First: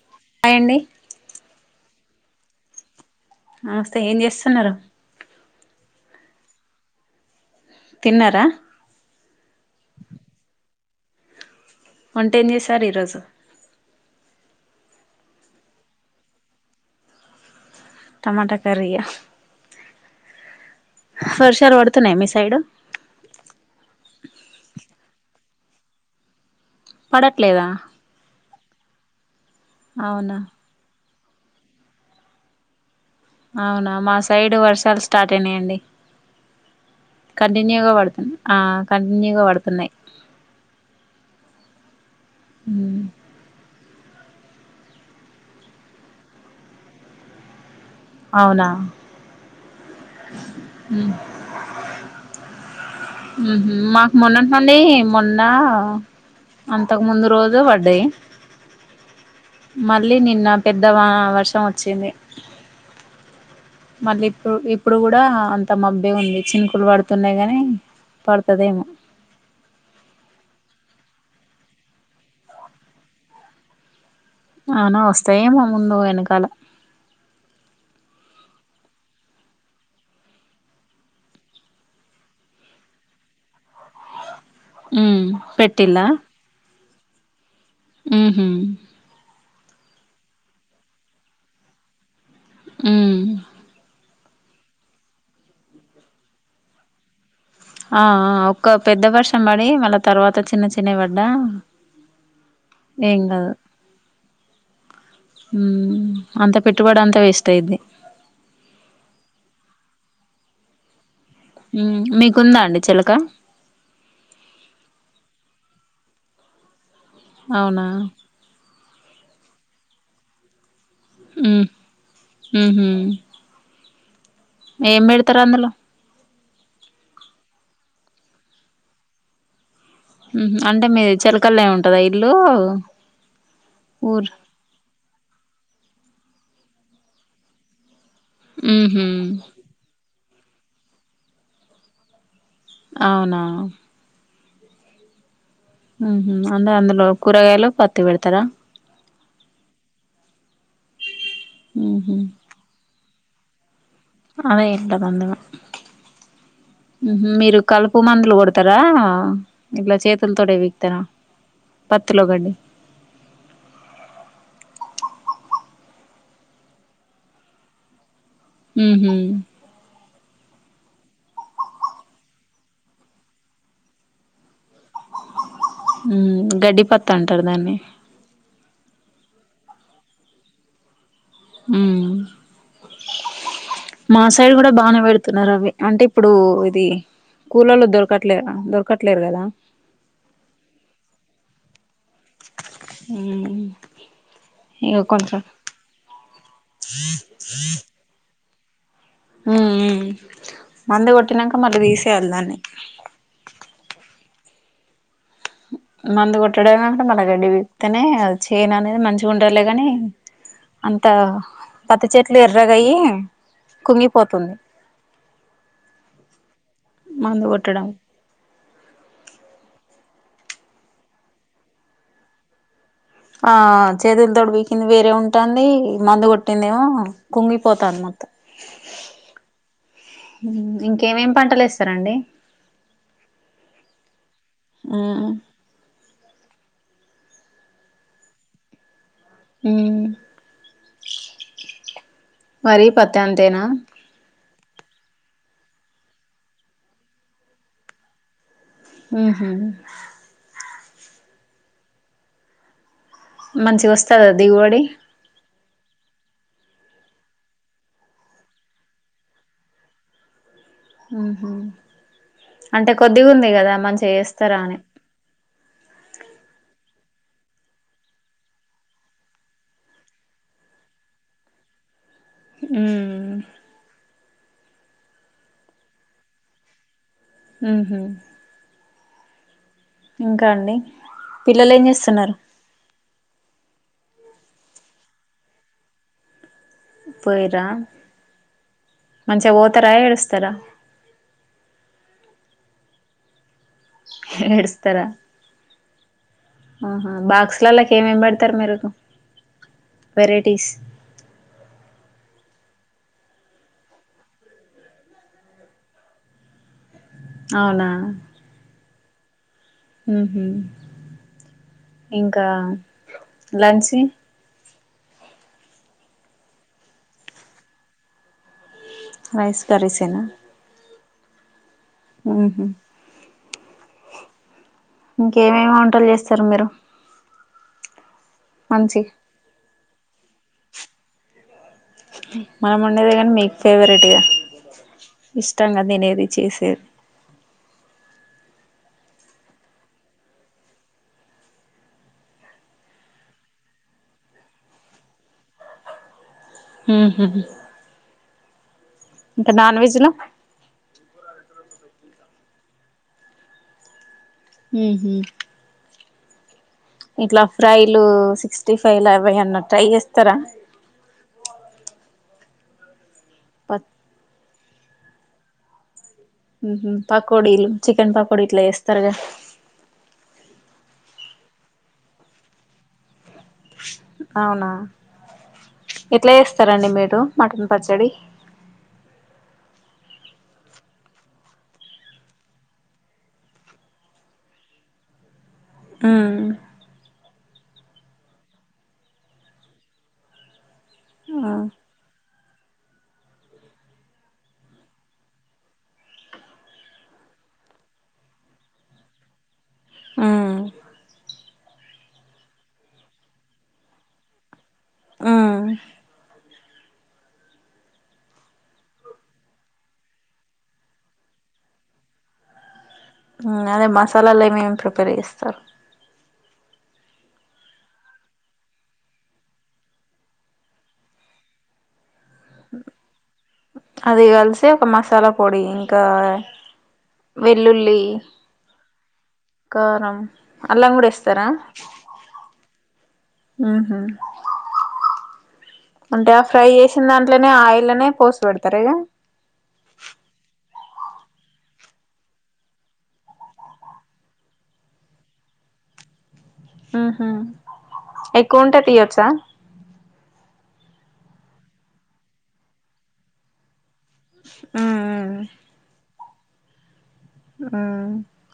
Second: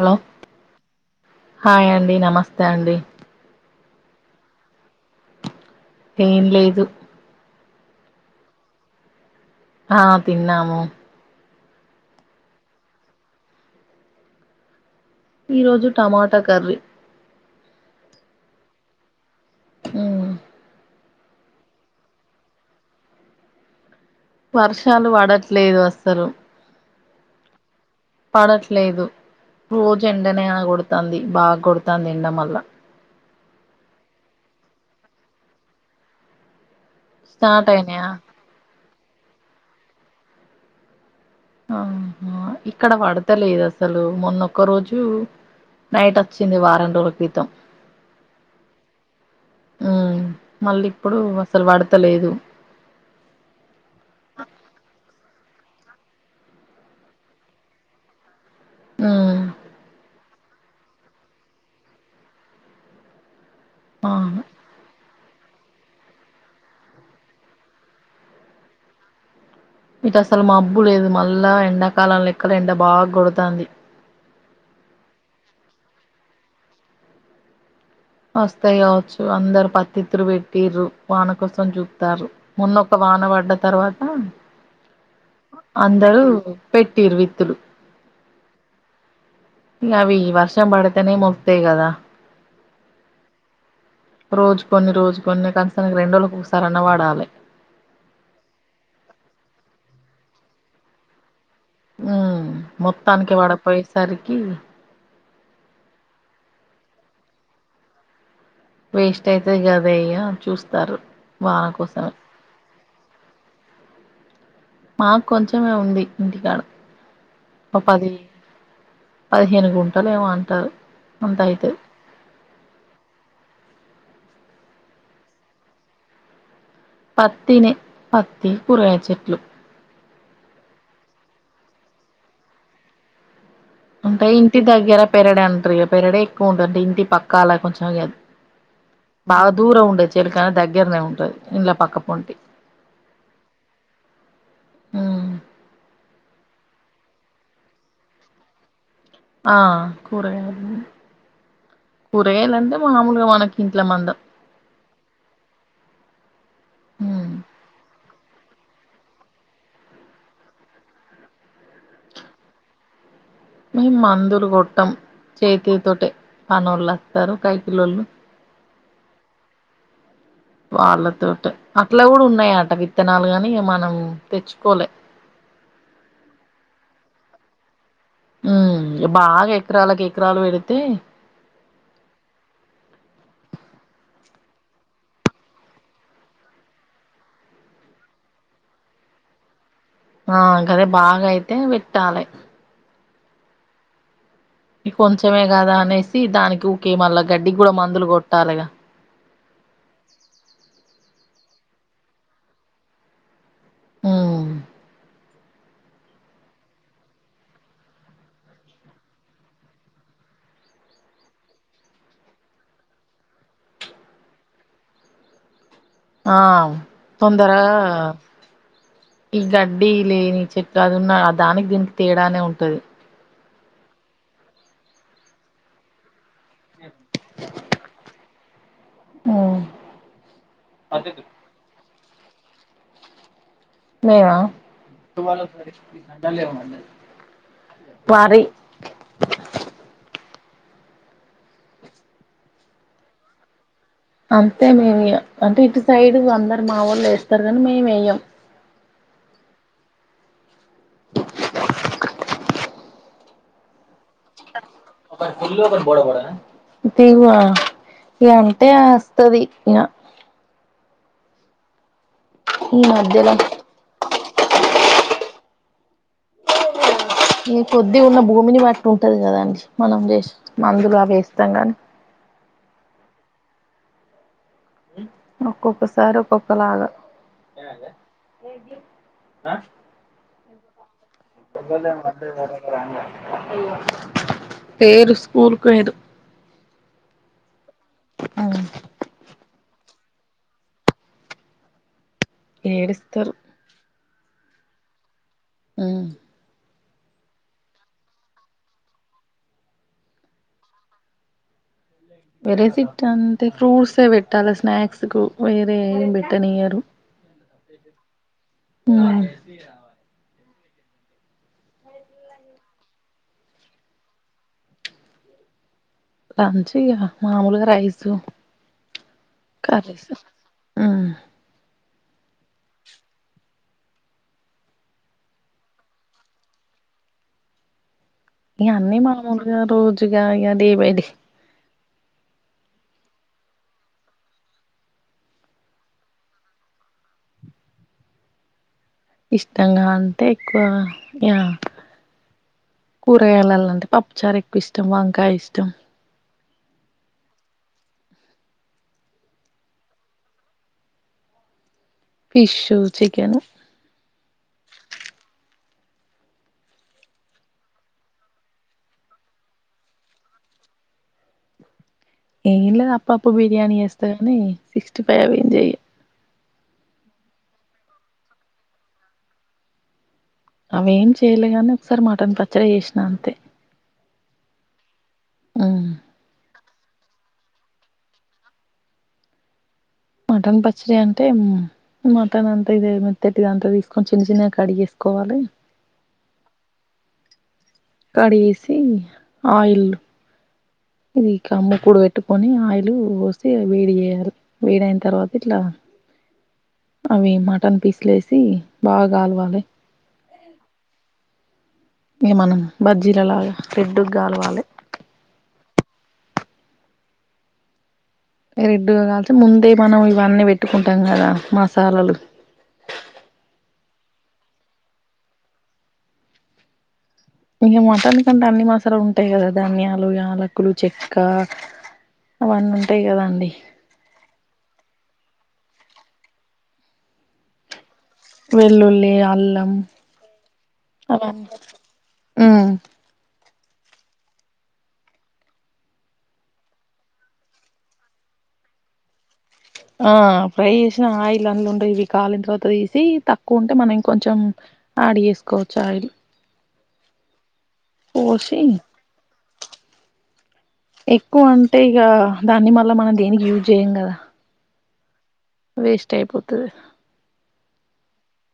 అలో అయండి హాయ్ అండి నమస్తే అండి నమస్తే ఏం చేస్తున్నారు ఏం లేదు తిన్నరా ఆ తిన్నాము వంటేం చేశారీరోజు ఈరోజు టమాటా కర్రీ టమాటా కర్రీ ఆ ఊ వర్షాలు పడుతున్నాయా మీ సైడు వర్షాలు బడట్లేదు అస్సలు పడట్లేదా పడట్లేదు రోజు అవునా ఎండనే గోడతంది బాగా గోడతంది ఎండ మల్ల అవునా మా సైడు వర్షాలు స్టార్ట్ అయినాయండి స్టార్ట్ కంటిన్యూగా అయినాయా పడుతున్నా ఆ కంటిన్యూగా పడుతున్నాయ్. ఆహా ఇక్కడ పడు ఉమ్, పడతలేదు అసలు మొన్నొక్క రోజు నైటోచ్చింది వారం రోల క్రితం అవునా ఉ ఉమ్, మళ్ళీప్పుడు అస్సలు పడతలేదు ఉహు మాకు మొన్నటి నుండి మొన్నా అంతకు ముందు రోజు వడ్డాయ్ మ్మ్ మళ్ళీ నిన్న పెద్ద వా వర్షం వచ్చింది. ఆ మళ్ళీ ఇప్పుడు ఇప్పుడు కూడా అంత మబ్ ఏఉంది చినుకులు పడుతున్నాయి గాని పడుతాదేమో ఇటు అసలు మబ్బు లేదు మల్ల ఎండాకాలం లెక్కల ఎండ బా గోడతంది. అవునా వస్తాయేమో ముందు వెనకాల వస్తాయి కావచ్చు అందరు పత్తితురు పెట్టిరు వాన కోసం చూత్తారూ మొన్న ఒక వాన పడ్డ తర్వాత ఉమ్ పెట్టిల్లా అందరూ పెట్టిరి విత్తులు. మ్ హూ ఇ అవి వర్షం పడితేనే మొక్తయ్ కదా. మ్ రోజుకొన్ని రోజుకొన్ని కనీసం రెండ్రోజులకి ఒకసారైనా వాడాలి. ఆ ఆ ఒక్క పెద్ద వర్షం పడి మళ్ళా తర్వాత చిన్న చిన్నవి పడ్డా ఉ ఏం మొత్తానికి కాదు పడపోయేసరికి మ్ అంత పెట్టుబడి అంతా వేస్ట్ అయిది. వేస్ట్ అయితది కదయ్యా చూస్తారు వాన ఉమ్ కోసరం. మీకుందా అండి చిలక మాకొంచమే ఉంది ఇంటికాడ. ఒక అవునా పది పదిహేను గుంటలు ఏమో అంటారు ముందయితే. మ్ హూ ఏం పెడతరు అందులో పత్తి నే పత్తి కూరగాయల చెట్లు అంటే మీది చెలకల్లే ఉంటదా ఇల్లు అంటే ఊరు ఇంటి దగ్గర పెరడ అంటారు పెరడ ఎక్కువ ఉంటుంది ఇంటి పక్క అలా కొంచెం మ్ హూ బాగా దూరం ఉండే చెలిక దగ్గరనే ఉంటది ఇండ్ల పక్క పొంటి అవునా మ్ మ్ హూ అంద అందులో కూరగాయలు పత్తి పెడతారా. ఆ కూరగాయలు ఉహు కూరగాయలంటే మామూలుగా మనకి ఇంట్ల మందం అదే ఎంత మందిమొ మ్ హూ మీరు కలుపు మందులు కొడతారా ఇట్ల చేతులతోటే పీకుతరా. పత్తిలోకండి మేము మందులు కొట్టం చేతి తోట పనోళ్ళు వస్తారు కైకిలళ్ళు మ్ హూ వాళ్ళ తోటే అట్లా కూడా ఉన్నాయాట విత్తనాలు కాని మనం తెచ్చుకోలే మ్ గడ్డి పతంటారు దాన్ని మ్ బాగా ఎకరాలకు ఎకరాలు పెరిగితే మ్ మా సైడ్ కూడా బానే పెడుతున్నారు అవి అంటే ఇప్పుడు ఇది కూలోల్లు దొరకట్లే దొరకట్లేరు కదా ఆ గదే బాగైతే పెట్టాలి మ్ కొంచమే కదా అనేసి దానికి ఊకే మల్లా గడ్డికి కూడా మందులు కొట్టాలిగా మ్ మందు కొట్టినాక మళ్ళీ తీసేయాలి దాన్ని మ్ మందు కొట్టడమే మల్ల గడ్డి విపితేనే అది చేను అనేది మంచిగా ఉంటారులే కాని అంత పత్తి చెట్లు ఎర్రగా అయి కుంగిపోతుంది ఆ మందు తొందర కొట్టడం ఈ గడ్డి లేని చెట్ అదున్న దానికి దీనికి తేడానే ఉంటది ఆ చేతుల తోడు పీకింది వేరే ఉంటాంది మందు కొట్టిందేమో కుంగిపోతాంది మొత్తం ఉమ్ ఇంకేమేమి, పంటలు, ఎస్తారండి. మేమ, మ్మ్ వరి, వరి, పత్తి, అంతేనా అంతే, మేము, అంటే, ఇటు సైడ్ అందరు మా వాళ్ళు వేస్తారు. కానీ మేము వేయం ఉ మంచిగా వస్తుందా దిగుబడి దిగు, ఇ అంతే వస్తుది. ఇక ఉహ ఈ అంటే మధ్యలో కొద్దిఉంది కదా మంచిగా చేస్తారా అని ఈ కొద్దిీ ఉన్న భూమిని బట్టి ఉంటది. కదా అండి మనం జస్ట్ మందులు అవి వేస్తాం. గాని ఉ ఒక్కక్క సారి ఒక్కొక లాగా ఉహ ఇంకా అండి పిల్లలు ఏం చేస్తున్నారు లేరు, స్కూల్ కు పోయిరు పోయిర్రా అ మంచిగా పోతారా ఏడుస్తారా ఏడుస్తారు ఎడ్స్తస్తారా ఆ ఆహా, బాక్స్ లాలాకీ ఏమేం పే. మీరు వెరైటీస్ వెరైటీ అంటే ఫ్రూట్సే పెట్టాలి. స్నాక్స్ కు వేరే ఏం పెట్టనియ్యరు అవునా ఉ అవ ఇంకా, లంచ్ లంచ్ ఇక మామూలుగా రైస్ రైస్ కర్రీస్ కర్రీసేనా ఆ ఉహ ఇంకేమేమి, వంటలు, చేస్తారు, మీరు, ఇ అన్నీ మంచి మముూలుగా రోజుగా ఇక డే బై డే మనం, ఉండేదే, కానీ, మీకు, ఫేవరెట్గా, ఇష్టంగా నేనేది చేసేది ఇష్టంగా, అంటే, ఎక్కువ, కూరగాయలలంటే, పప్పుచారు, ఎక్కువ, ఇష్టం. వంకాయ, ఇష్టం. ఇంకా, నాన్వెజ్ లో ఫిష్, చికెన్, హ ఇంట్లా, ఫ్రైలు, సిక్స్టీ, ఫైవ్, ఏవైనా ట్రై, చేస్తారా, ఏం, లేదు, అప్పుప్పు బిర్యానీ ప చేేస్తా, కాని సిక్స్టీ ఫైవ్, అవి, ఏం, చెయ్య పకోడీలు, చికెన్ పకోడ, ఇట్లా, వేస్తారుగా, అవన్నీ, ఏం, చేయలేగాని, ఒకసారి, మటన్, పచ్చడి, చేసిన, అంతే, అవునా, ఆ ఎట్లా చేస్తరండి మీరు మటన్ పచ్చడి. మటన్ పచ్చడీ అంటే ఉం మటన్ అంతా ఇదే మెత్తటిది అంతా తీసుకొని చిన్న చిన్నగా కడిగేసుకోవాలి. ఆ కడిగేసీ ఆయిలు ఇది ఉమ్ కమ్ము కూడు పెట్టు కొనీ ఆయిలూ పోసీ వేడి జేయాలి వేడి అయిన్ తర్వాత ఇట్లా. అవీ మటన్ పీస్లేసీ బాగా గాల్వాలే ఆ ఇగ మనం బజ్జీల లాగా రెడ్డుగ గాల్వాలే. ఆ ఇగ రెడ్డుగా కాల్చి ముందే మనం ఇవన్నీ పెట్టుకుంటాం కదా మసాలలు. ఇంగ అదే మసాలాలు ఏమేమి ప్రిపేర్ చేస్తరు. ఇగ మటన్ కంటే అన్ని మసాలాలు ఉంటయి గదా ధనియాలు, యాలకులు, చెక్కా. అవన్నీ ఉంటయి గదా అండి. అది కల్సే ఒక మసాలా పొడీ ఇంకా వెల్లుల్లీ. వెల్లుల్లీ, అల్లం కారం, అల్లం గూడా ఏస్తరా. అవన్నీ ఉమ్ ఊహు అంటే ఆ ఫ్రై చేసిన్ దాంట్లోనే ఆయిల్లనే పోసి పెడతరా ఇగా. ఆ ఫ్రై చేశిన ఆయిల్ అందులు ఉండయి ఇవి కాలిన్ తర్వాత తీశీ తక్కువ ఉంటే మనం ఇంకొంచెం. ఆడ్ చేసుకోవచ్చు ఆయిల్ ఆహా పోశీ ఎక్కువ అంటే ఇగా దాన్ని మళ్ళ మనం దేనికి యూజ్ జేయం గదా. ఊఊహ్మ వేస్ట్ అయిపోతది ఊ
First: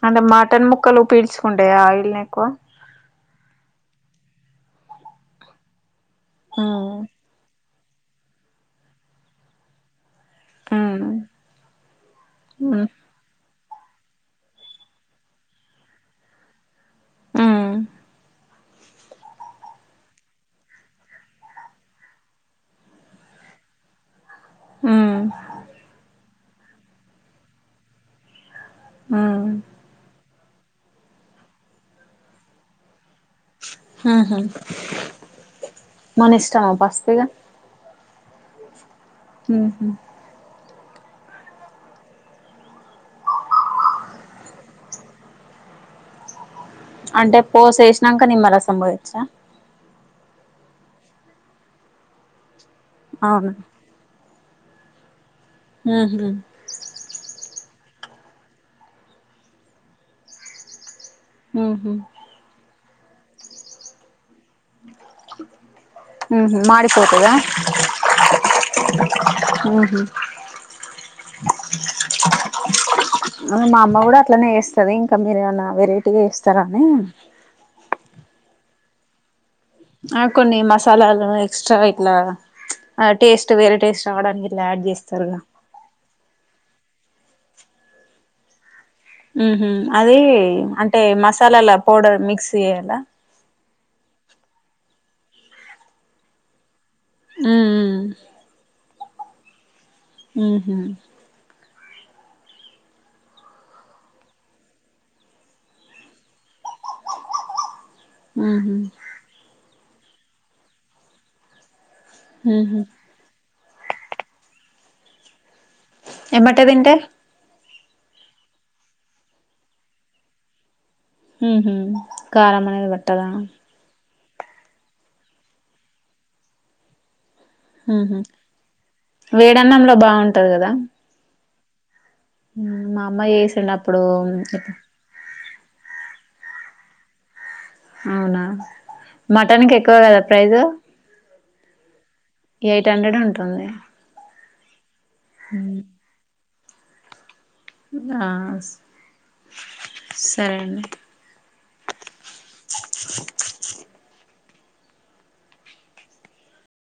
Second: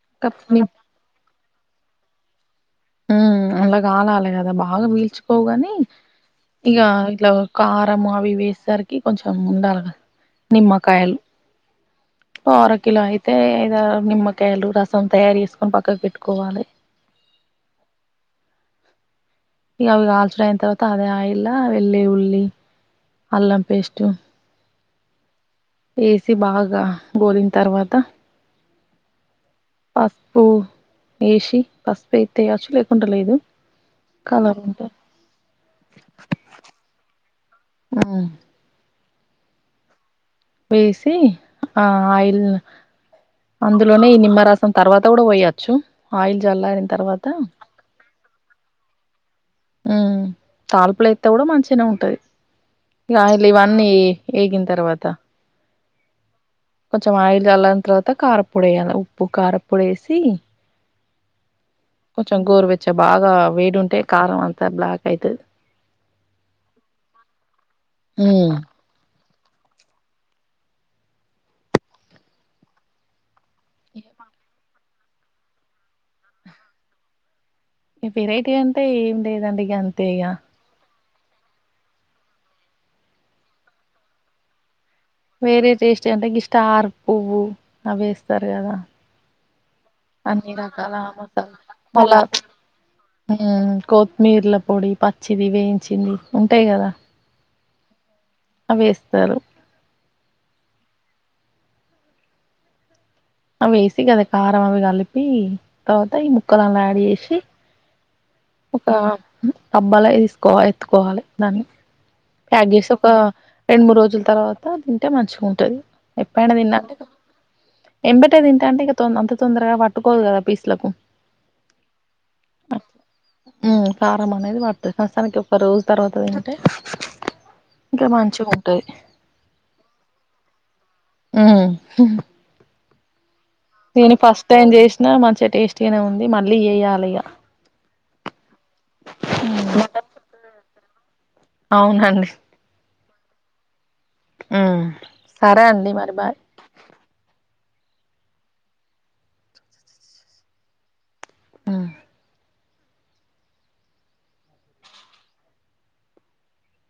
అంటే కప్ని మటన్ ముక్కలు పీల్చుకుంటయా ఆయిల్ని ఎక్కువా. ఊ అళ్ళ కాలాలే గదా బాగా పీల్చుకోవుగానీ ఇగా మ్మ్ ఇట్లా. కారము అవి ఇవి ఏసేసరికి కొంచెం ఉండాలె గదా. నిమ్మకాయలు మ్మ్ ఓ అర కిలో అయితే ఇదా నిమ్మకాయలు రసం తయారు చేసుకొని పక్కకు పెట్టుకోవాలే. ఊ ఇగా అవి కాల్చుడు అయిన్ తర్వాతా అదే ఆయిల్లా వెల్లీ, ఉల్లి, అల్లం పేస్టు. హ్ము ఏశీ బాగా గోలిన్ తర్వాతా మ్మ్ ఫస్ పూ ఏశి పసుపు ఏత్తే ఎయ్యొచ్చు లేకుంటే లేదు. ఆహా కలర్ ఉంటే మనిష్ట మా పసుపు ఇగా హ్ము ఊహు వేసీ ఆ ఆయిల్ల్ అందులోనే ఈ నిమ్మరసం తర్వాత గూడా పొయొచ్చు ఆయిల్ జల్లారిం అంటే పోశు ఏశినంక నిమ్మరసం పొయ్యొచ్చా. ఊ తాళిప్పులేత్తే గూడా మంచిగనే ఉంటది. ఇగా ఆయిల్ల అవును ఇవన్నీ ఏగిన్ తర్వాతా ఆహ్ హా కొంచెం ఆయిల్ జాలరిన్ తర్వాత కారపొడి ఏయాలా ఉప్పు కారపొడి ఏసి. ముహో కొంచెం గోరు వచ్చ బాగా వేడి ఉంటే కారం అంతా బ్లాక్ అయితది ఉహుహ్ మడిపోతదా ఉమ్ ఉహుహ్ మా అమ్మ గూడా అట్లనే ఏస్తది, ఇంకా మీరేమనా వెరైటీగా ఏస్తారా అని. హే వెరైటీ అంటే ఏం లేదండి ఇగాన్ ఆ కొన్ని మస్ సలాలు ఎక్స్ట్రా ఇట్లా టేస్ట్ వేరే టేస్ట్ రావడానికి ఇట్లా యాడ్ జేస్తారుగా. వేరే టేస్ట్ అంటే గీ స్టార్ పువ్వు అవేస్తారు గదా. ఉహుహ్ అది అంటే మసాలాల పౌడర్ మిక్స్ ఏయ్యాలా. ఆహా కొత్తిమీరల పొడి పచ్చిది వేయించింది ఉంటాయి గదా. ఉహుహ్ అవేస్తారు ఉహుహ్ అవి ఏసి గదా కారం అవి కలిపి తర్వాత ఈ ముక్కల్ అలా యాడ్ యేషి ఒక ఉహు అబ్బాల ఇసుకో ఎత్తుకోవా ఎత్తుకొవాలీ దాన్ని ప్యాగే జేసే ఒక రెండు మూడు రోజుల తర్వాత తింటే మంచిగుంటది. ఏపైడా ఎమ్మటే దిన్నా తింటే అంటే కొంచెం ఏబాటే తింటా అంటే ఇగా తోన్ అంత తొందరగా వట్టుకోదు గదా పీసులకు ఉహుహ్ కారం అనేది వట్టదా. ఉ కారం అనేది వటాద్ కాస్తతానికి ఒక రోజు తర్వాత తింటే. ఇంకా ఉహుహ్ మంచిగా ఉంటది వేడన్నంలో బావుంటది గదా. ఉహు్ హుహ్ ఉహ్మ్ మామ్మ ఏసుడ్ నాత్ ఇగా నే ఫస్ట్ టైం జేచన మంచిగా టేస్టీగానే ఉంది మళ్ళీ ఏయాలి ఇయా. అవునా మటన్ కి ఎక్కువ కదా ప్రైజు అవునండి ఎయిట్ హండ్రెడ్ ఉంటుంది. ఉహ్ సరే అండి మరి బాయ్. దస్ సరే అండి. ఆహ్